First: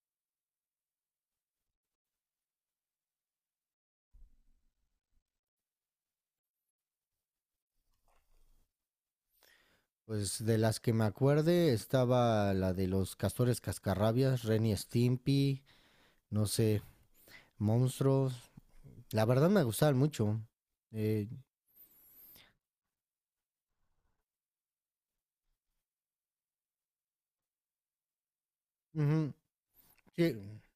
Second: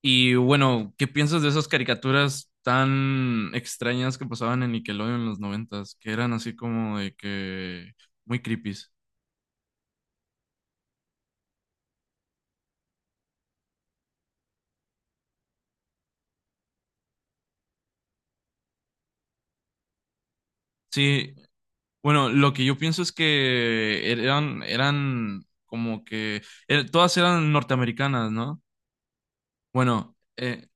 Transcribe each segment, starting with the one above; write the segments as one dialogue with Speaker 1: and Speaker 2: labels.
Speaker 1: Y bueno, ¿qué piensas de esas caricaturas tan extrañas que pasaban en Nickelodeon en los noventas? Que eran así como de que muy creepies.
Speaker 2: Pues de las que me acuerde estaba la de los castores cascarrabias, Ren y Stimpy, no sé, monstruos. La verdad me gustaban mucho. Eh,
Speaker 1: Sí, bueno, lo que yo pienso es que eran como que todas eran norteamericanas, ¿no?
Speaker 2: ujú,
Speaker 1: Bueno,
Speaker 2: sí,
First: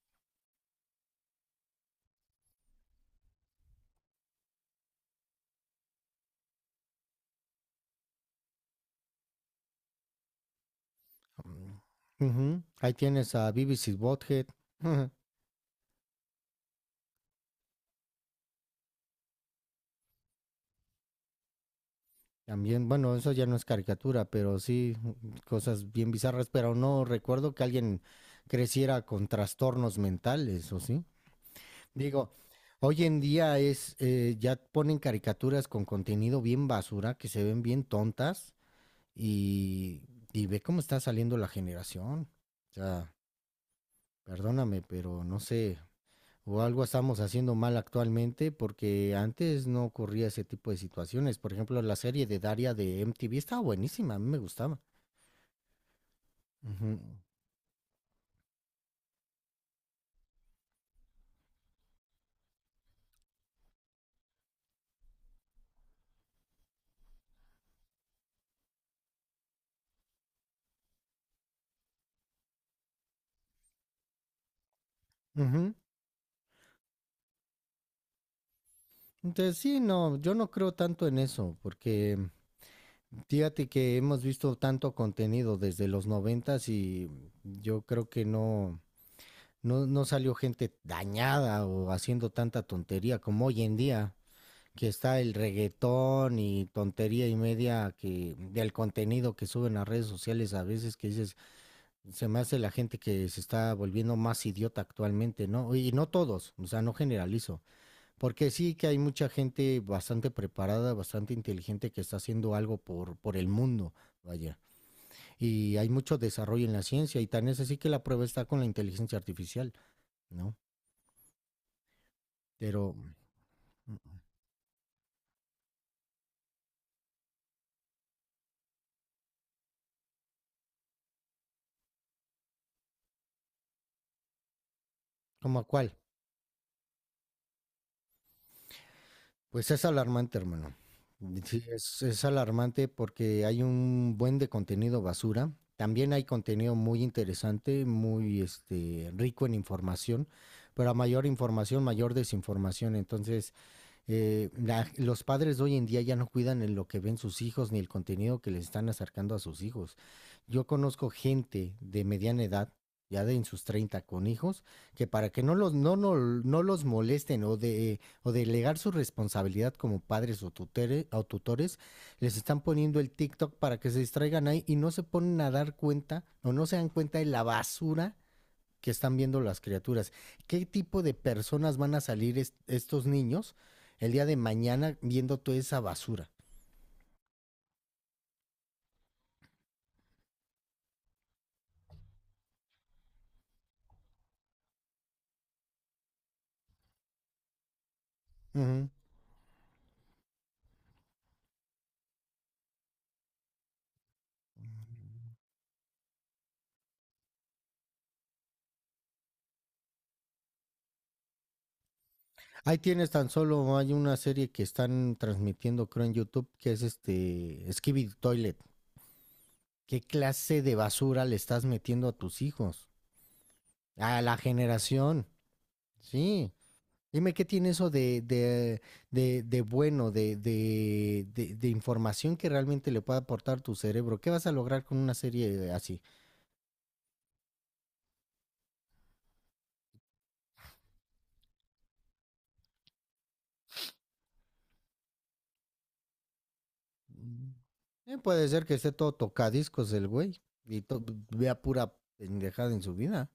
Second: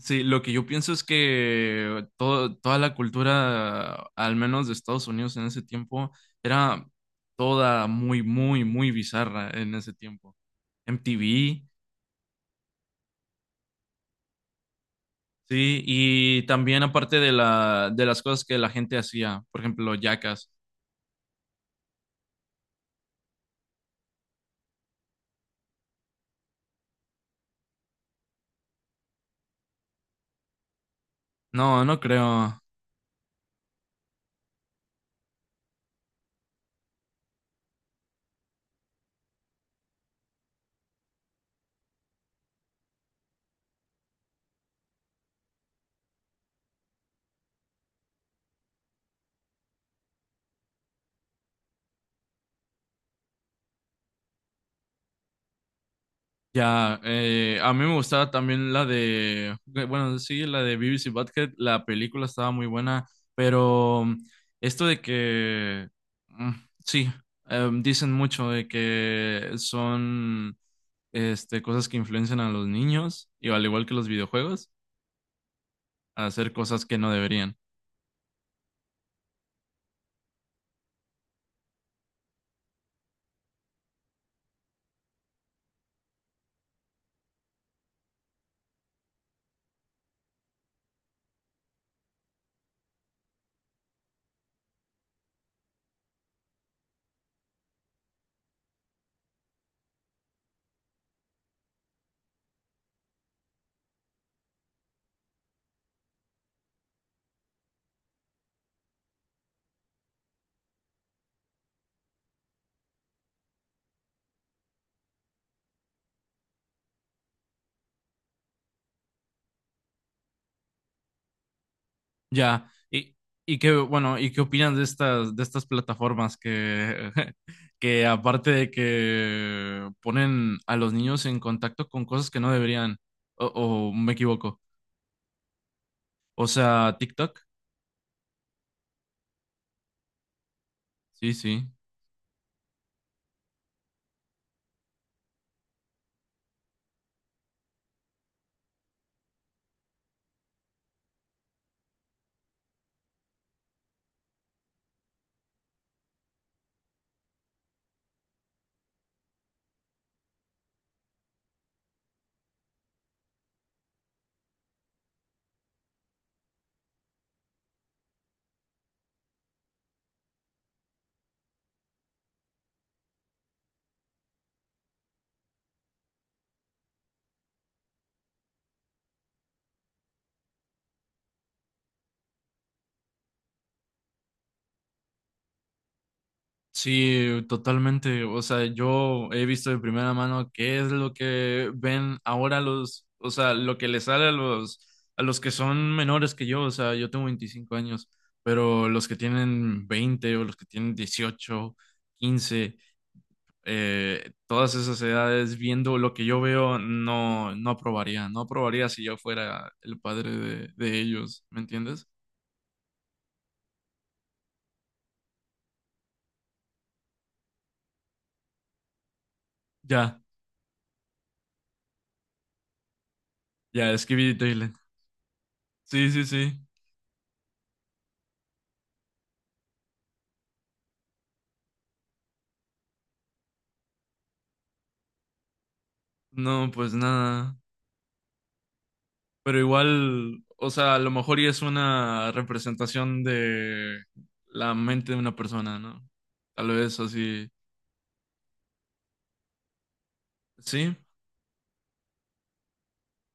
Speaker 1: sí, lo que yo pienso es que toda la cultura, al menos de Estados Unidos en ese tiempo, era toda muy, muy, muy bizarra en ese tiempo. MTV,
Speaker 2: mm, ujú. Ahí tienes a Beavis y Butthead.
Speaker 1: sí, y también aparte de de las cosas que la gente hacía, por ejemplo, Jackass.
Speaker 2: También, bueno, eso ya no es caricatura, pero sí cosas bien bizarras, pero no recuerdo que alguien creciera con trastornos mentales, ¿o sí?
Speaker 1: No, no
Speaker 2: Digo,
Speaker 1: creo.
Speaker 2: hoy en día es, ya ponen caricaturas con contenido bien basura, que se ven bien tontas y, y ve cómo está saliendo la generación. O sea, perdóname, pero no sé, o algo estamos haciendo mal actualmente porque antes no ocurría ese tipo de situaciones. Por ejemplo, la serie de Daria de MTV estaba buenísima, a mí me gustaba. Ujú,
Speaker 1: Ya, a mí me gustaba también la de, bueno, sí, la de Beavis y Butthead, la película estaba muy buena, pero esto de que, mm, sí, em, dicen mucho de que son cosas que influencian a los niños, y al igual que los videojuegos,
Speaker 2: ujú.
Speaker 1: a hacer cosas que no deberían.
Speaker 2: Entonces, sí, no, yo no creo tanto en eso porque fíjate que hemos visto tanto contenido desde los noventas y yo creo que no, no, no salió gente dañada o haciendo tanta tontería como hoy en día, que está el reggaetón y tontería y media que del contenido que suben a redes sociales a veces que dices, se me hace la gente que se está volviendo más idiota actualmente, ¿no? Y no todos, o sea, no generalizo, porque sí que hay mucha gente bastante preparada, bastante inteligente que está haciendo algo por el mundo, vaya. Y hay mucho desarrollo en la ciencia y tan es así que la prueba está con la inteligencia artificial, ¿no?
Speaker 1: Ya,
Speaker 2: Pero,
Speaker 1: y qué, bueno, ¿y qué opinas de estas plataformas que, que aparte de que ponen a los niños en contacto con cosas que no deberían, o me equivoco?
Speaker 2: ¿cómo a cuál?
Speaker 1: O sea, TikTok,
Speaker 2: Pues es alarmante, hermano.
Speaker 1: sí,
Speaker 2: Sí,
Speaker 1: sí.
Speaker 2: es alarmante porque hay un buen de contenido basura. También hay contenido muy interesante, muy este, rico en información, pero a mayor información, mayor desinformación. Entonces, los padres de hoy en día ya no cuidan en lo que ven sus hijos ni el contenido que les están acercando a sus hijos. Yo conozco gente de mediana edad, ya de en sus 30, con hijos, que para que no los, no los molesten o delegar su responsabilidad como padres o tutores, les están poniendo el TikTok para que se distraigan ahí y no se ponen a dar cuenta o no se dan cuenta de la basura que están viendo las criaturas. ¿Qué tipo de personas van a salir estos niños el día de mañana viendo toda esa basura?
Speaker 1: Sí, totalmente. O sea, yo he visto de primera mano qué es lo que ven ahora o sea, lo que les sale a a los que son menores que yo. O sea, yo tengo 25 años, pero
Speaker 2: Ujú.
Speaker 1: los que tienen 20 o los que tienen 18, 15, todas esas edades, viendo lo que yo veo, no, no aprobaría. No aprobaría si yo fuera el padre de ellos, ¿me entiendes?
Speaker 2: Ahí tienes tan solo, hay una serie que están transmitiendo, creo, en YouTube, que es este Skibidi Toilet. ¿Qué
Speaker 1: Ya,
Speaker 2: clase de basura le estás metiendo a tus hijos?
Speaker 1: ya,
Speaker 2: A
Speaker 1: escribí
Speaker 2: la
Speaker 1: Dylan.
Speaker 2: generación,
Speaker 1: Sí, sí,
Speaker 2: sí.
Speaker 1: sí.
Speaker 2: Dime qué tiene eso de bueno, de información que realmente le pueda aportar tu cerebro. ¿Qué vas a lograr con una serie así?
Speaker 1: No, pues nada. Pero igual, o sea, a lo mejor y es una representación de la mente de una persona, ¿no? Tal vez así.
Speaker 2: Mm. Puede ser que esté todo tocadiscos el güey
Speaker 1: Sí,
Speaker 2: vea pura pendejada en su vida.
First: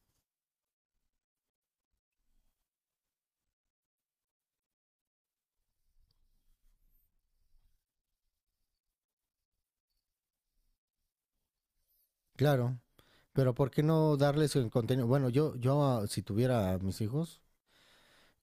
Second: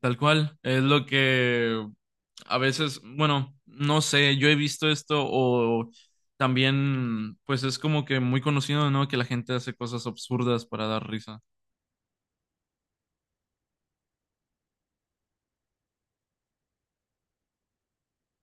Speaker 1: tal cual. Es lo que a veces, bueno, no sé, yo he visto esto o también, pues es como que muy conocido, ¿no? Que la gente hace cosas absurdas para dar risa.
Speaker 2: Claro. Pero ¿por qué no darles el contenido? Bueno, yo, si tuviera a mis hijos,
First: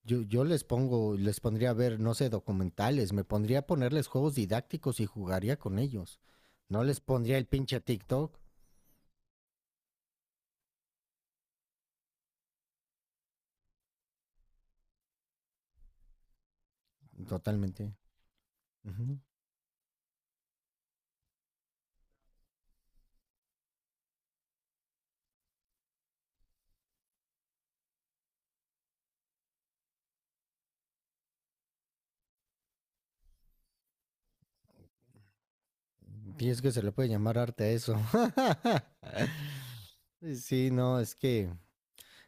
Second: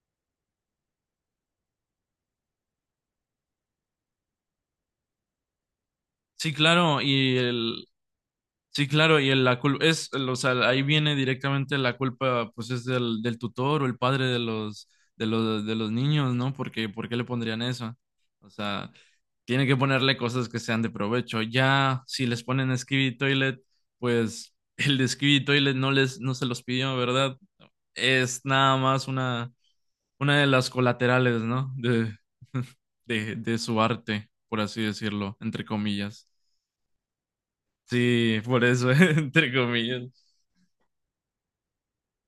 Speaker 2: yo les pondría a ver, no sé, documentales, me pondría a ponerles juegos didácticos y jugaría con ellos.
Speaker 1: Sí,
Speaker 2: No
Speaker 1: claro,
Speaker 2: les
Speaker 1: y
Speaker 2: pondría el pinche
Speaker 1: el,
Speaker 2: TikTok.
Speaker 1: sí, claro, la culpa es, o sea, ahí viene directamente la culpa, pues es del, del tutor o el padre de los, de los, de los niños, ¿no? Porque, ¿por qué le pondrían
Speaker 2: Totalmente.
Speaker 1: eso? O sea,
Speaker 2: Ujú.
Speaker 1: tiene que ponerle cosas que sean de provecho. Ya, si les ponen Skibidi Toilet, pues el de Skibidi Toilet no les, no se los pidió, ¿verdad? Es nada más una de las colaterales, ¿no? De, de su arte, por así decirlo, entre comillas.
Speaker 2: Y es que se le puede llamar arte a eso.
Speaker 1: Sí, por eso, entre comillas.
Speaker 2: Sí, no, es que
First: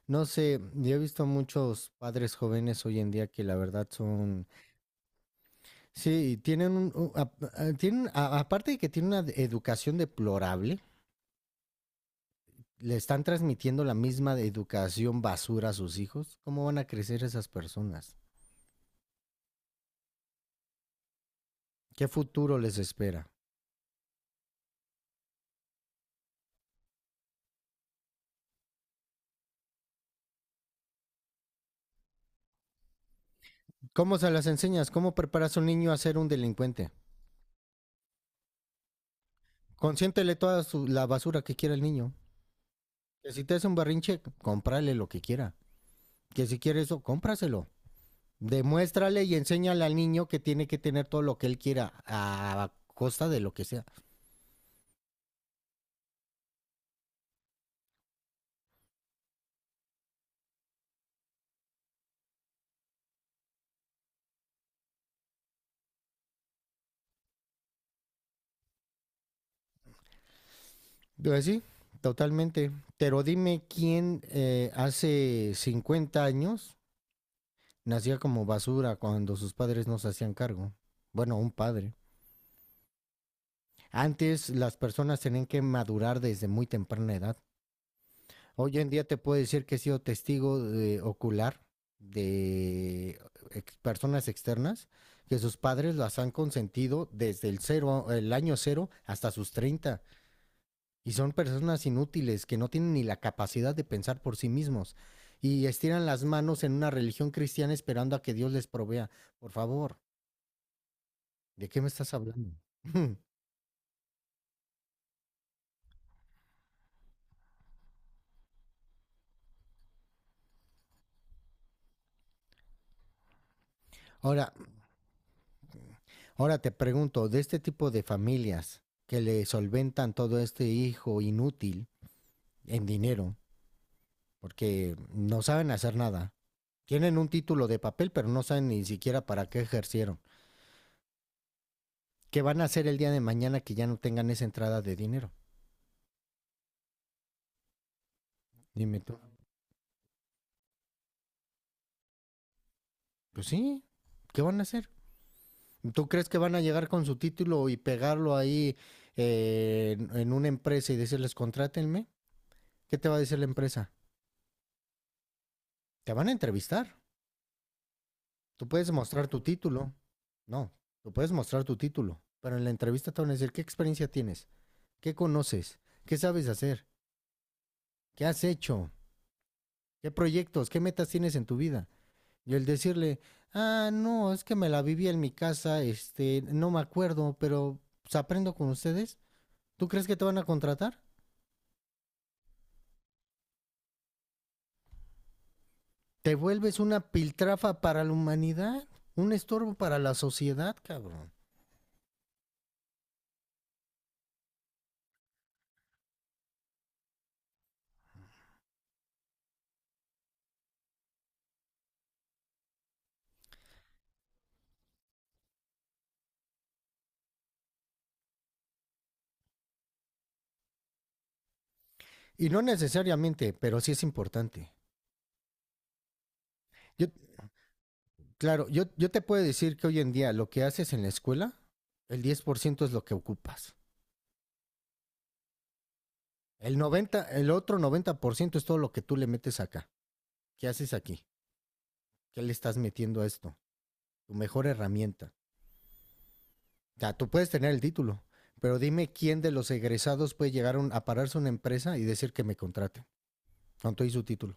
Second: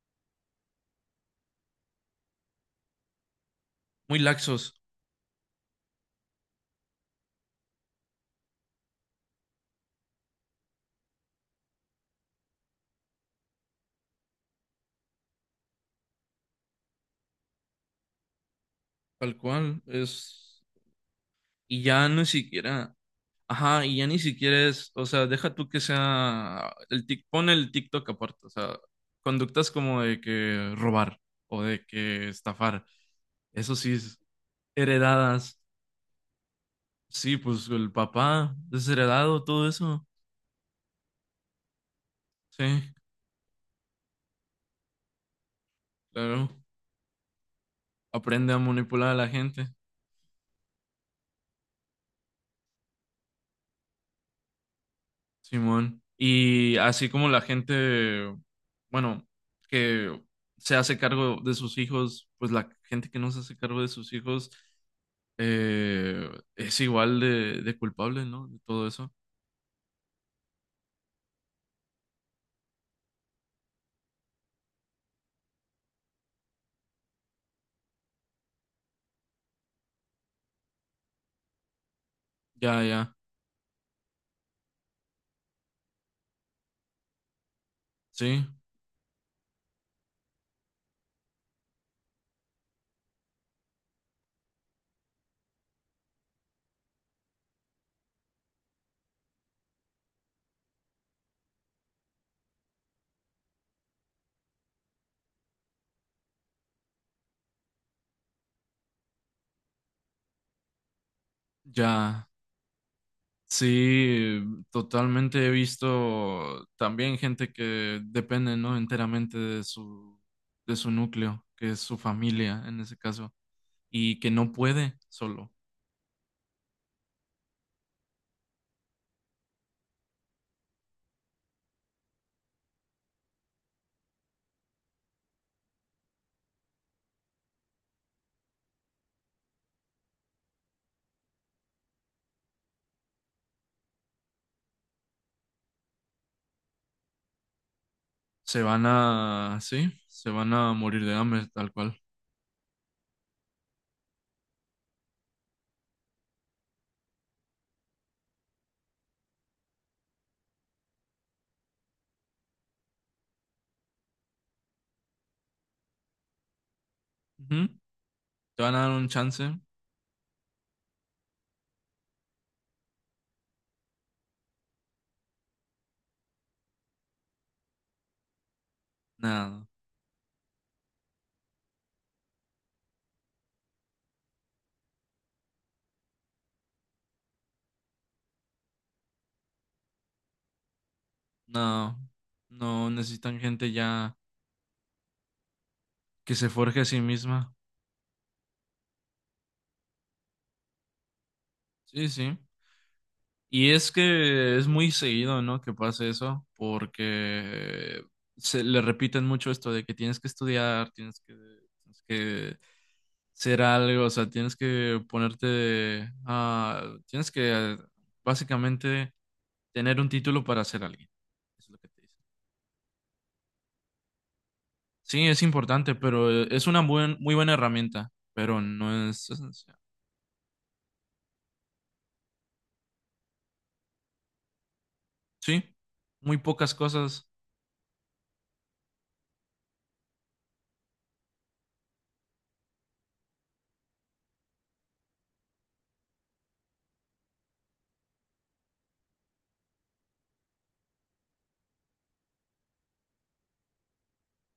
Speaker 2: no sé, yo he visto muchos padres jóvenes hoy en día que la verdad
Speaker 1: Muy
Speaker 2: son,
Speaker 1: laxos,
Speaker 2: sí, tienen, aparte de que tienen una educación deplorable, le están transmitiendo la misma de educación basura a sus hijos. ¿Cómo van a crecer esas personas?
Speaker 1: tal cual, es, y
Speaker 2: ¿Qué
Speaker 1: ya ni
Speaker 2: futuro les
Speaker 1: siquiera,
Speaker 2: espera?
Speaker 1: ajá, y ya ni siquiera es, o sea, deja tú que sea, pone el TikTok aparte, o sea, conductas como de que robar o de que estafar, eso sí,
Speaker 2: ¿Cómo
Speaker 1: es
Speaker 2: se las enseñas? ¿Cómo preparas a
Speaker 1: heredadas,
Speaker 2: un niño a ser un delincuente?
Speaker 1: sí, pues el papá, desheredado, todo eso,
Speaker 2: Consiéntele la basura que quiera el niño.
Speaker 1: sí,
Speaker 2: Que si te hace un barrinche, cómprale lo que quiera. Que
Speaker 1: claro,
Speaker 2: si quiere eso, cómpraselo.
Speaker 1: aprende a manipular a
Speaker 2: Demuéstrale
Speaker 1: la
Speaker 2: y
Speaker 1: gente.
Speaker 2: enséñale al niño que tiene que tener todo lo que él quiera a costa de lo que sea.
Speaker 1: Simón. Y así como la gente, bueno, que se hace cargo de sus hijos, pues la gente que no se hace cargo de sus hijos eh, es igual de culpable, ¿no? De todo eso.
Speaker 2: Pues sí, totalmente. Pero dime quién hace 50 años nacía como basura cuando sus padres no se hacían cargo. Bueno, un padre.
Speaker 1: Ya, ya,
Speaker 2: Antes las personas tenían que madurar desde muy temprana edad.
Speaker 1: sí,
Speaker 2: Hoy en día te puedo decir que he sido testigo ocular de personas externas que sus padres las han consentido desde el cero, el año cero hasta sus 30 y son personas inútiles que no tienen ni la capacidad de pensar por sí mismos y estiran las manos en una religión cristiana esperando a que Dios les provea. Por favor, ¿de qué me estás
Speaker 1: ya,
Speaker 2: hablando?
Speaker 1: sí, totalmente he visto también gente que depende, ¿no? Enteramente de su núcleo, que es su familia en ese caso, y que no
Speaker 2: Ahora,
Speaker 1: puede solo.
Speaker 2: ahora te pregunto, de este tipo de familias que le solventan todo este hijo inútil, en dinero, porque no saben hacer nada. Tienen un título de papel, pero no saben ni siquiera para qué ejercieron. ¿Qué van a hacer el día de mañana que ya no tengan esa entrada de dinero?
Speaker 1: Se van
Speaker 2: Dime tú.
Speaker 1: a, sí, se van a morir de hambre, tal cual.
Speaker 2: Pues sí, ¿qué van a hacer? ¿Tú crees que van a llegar con su título y pegarlo ahí una empresa y decirles contrátenme? ¿Qué te va a decir la empresa? Te van a entrevistar.
Speaker 1: Ujú. ¿Te
Speaker 2: Tú
Speaker 1: van a dar
Speaker 2: puedes
Speaker 1: un
Speaker 2: mostrar tu
Speaker 1: chance?
Speaker 2: título. No, tú puedes mostrar tu título. Pero en la entrevista te van a decir qué experiencia tienes, qué conoces, qué sabes hacer. ¿Qué has hecho?
Speaker 1: Nada,
Speaker 2: ¿Qué proyectos? ¿Qué metas tienes en tu vida? Y el decirle, ah, no, es que me la viví en mi casa, este, no me acuerdo, pero pues, aprendo con ustedes. ¿Tú crees que te van a contratar?
Speaker 1: no, no necesitan gente ya que
Speaker 2: Te
Speaker 1: se forje
Speaker 2: vuelves
Speaker 1: a
Speaker 2: una
Speaker 1: sí misma.
Speaker 2: piltrafa para la humanidad, un estorbo para la sociedad, cabrón.
Speaker 1: Sí, sí. Y es que es muy seguido, ¿no? Que pase eso, porque se le repiten mucho esto de que tienes que estudiar, tienes que ser algo, o sea, tienes que ponerte, ah, tienes que básicamente tener un título para ser alguien. Eso es lo que te dice.
Speaker 2: Y no necesariamente, pero sí es importante.
Speaker 1: Sí, es importante, pero es una
Speaker 2: Yo,
Speaker 1: muy buena herramienta, pero
Speaker 2: claro, yo,
Speaker 1: no
Speaker 2: yo te
Speaker 1: es
Speaker 2: puedo
Speaker 1: esencial.
Speaker 2: decir que hoy en día lo que haces en la escuela, el 10% es lo que ocupas.
Speaker 1: Sí, muy pocas
Speaker 2: El 90,
Speaker 1: cosas.
Speaker 2: el otro 90% es todo lo que tú le metes acá. ¿Qué haces aquí? ¿Qué le estás metiendo a esto? Tu mejor herramienta. O sea, tú puedes tener el título, pero dime quién de los egresados puede llegar a pararse a una empresa y decir que me contraten. ¿Cuánto hizo su título?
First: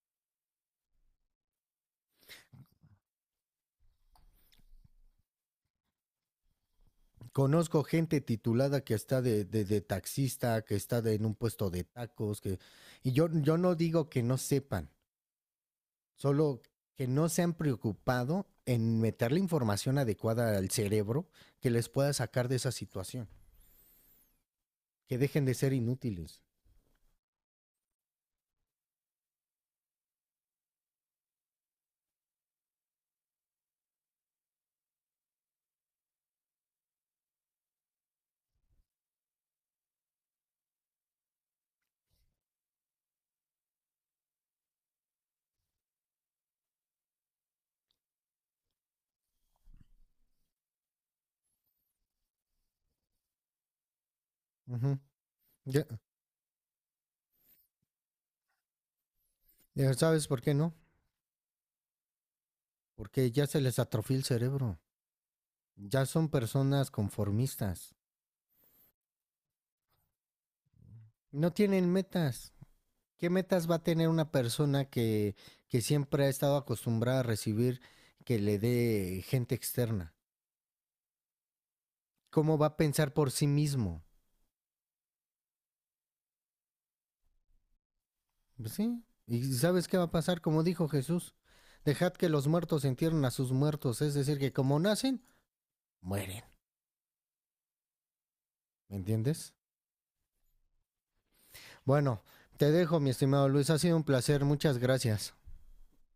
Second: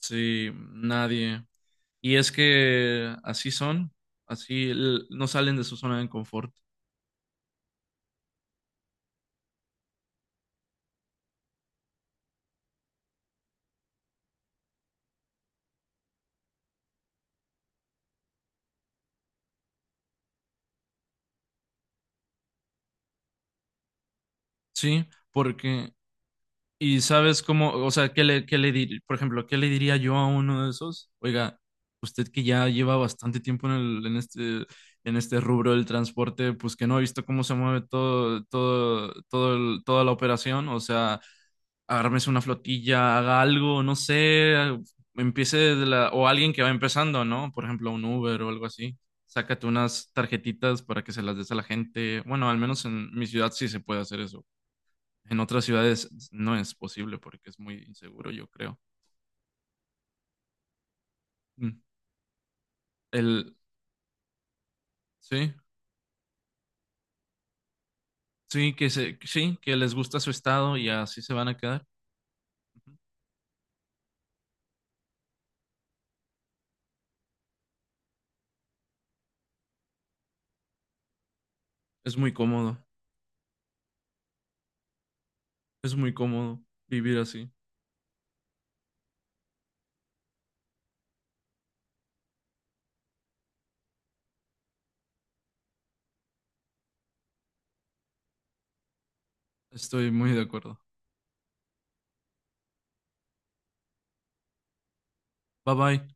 Speaker 1: Sí, nadie. Y es que así son, no salen de su zona de confort.
Speaker 2: Conozco gente titulada que está de taxista, que está en un puesto de tacos, que... Y yo no digo que no sepan, solo que no se han preocupado en meter la información adecuada al cerebro que les pueda sacar de esa situación,
Speaker 1: Sí,
Speaker 2: que dejen de ser
Speaker 1: porque
Speaker 2: inútiles.
Speaker 1: y sabes cómo, o sea, por ejemplo, ¿qué le diría yo a uno de esos? Oiga, usted que ya lleva bastante tiempo en el, en este rubro del transporte, pues que no ha visto cómo se mueve todo, todo, toda la operación, o sea, agárrese una flotilla, haga algo, no sé, ah, empiece de la, o alguien que va empezando, ¿no? Por ejemplo, un Uber o algo así. Sácate unas tarjetitas para que se las des a la gente. Bueno, al menos en mi ciudad sí se puede hacer eso.
Speaker 2: Ujú.
Speaker 1: En otras
Speaker 2: Ya,
Speaker 1: ciudades no es posible porque es muy inseguro, yo creo.
Speaker 2: Ya, ¿sabes por qué no?
Speaker 1: Mm.
Speaker 2: Porque ya
Speaker 1: El,
Speaker 2: se les atrofió el cerebro.
Speaker 1: sí,
Speaker 2: Ya son personas conformistas.
Speaker 1: sí, que se, sí, que les gusta su estado y así se van
Speaker 2: No
Speaker 1: a quedar.
Speaker 2: tienen metas. ¿Qué metas va a tener una persona que siempre ha estado acostumbrada a recibir que le dé gente externa?
Speaker 1: Es muy
Speaker 2: ¿Cómo va a
Speaker 1: cómodo,
Speaker 2: pensar por sí mismo?
Speaker 1: es muy cómodo vivir así.
Speaker 2: Pues sí. ¿Y sabes qué va a pasar? Como dijo Jesús, dejad que los muertos entierren a sus muertos. Es decir, que como nacen, mueren. ¿Me entiendes?
Speaker 1: Estoy muy de acuerdo.
Speaker 2: Bueno, te dejo, mi estimado Luis. Ha sido un placer. Muchas gracias.
Speaker 1: Bye bye.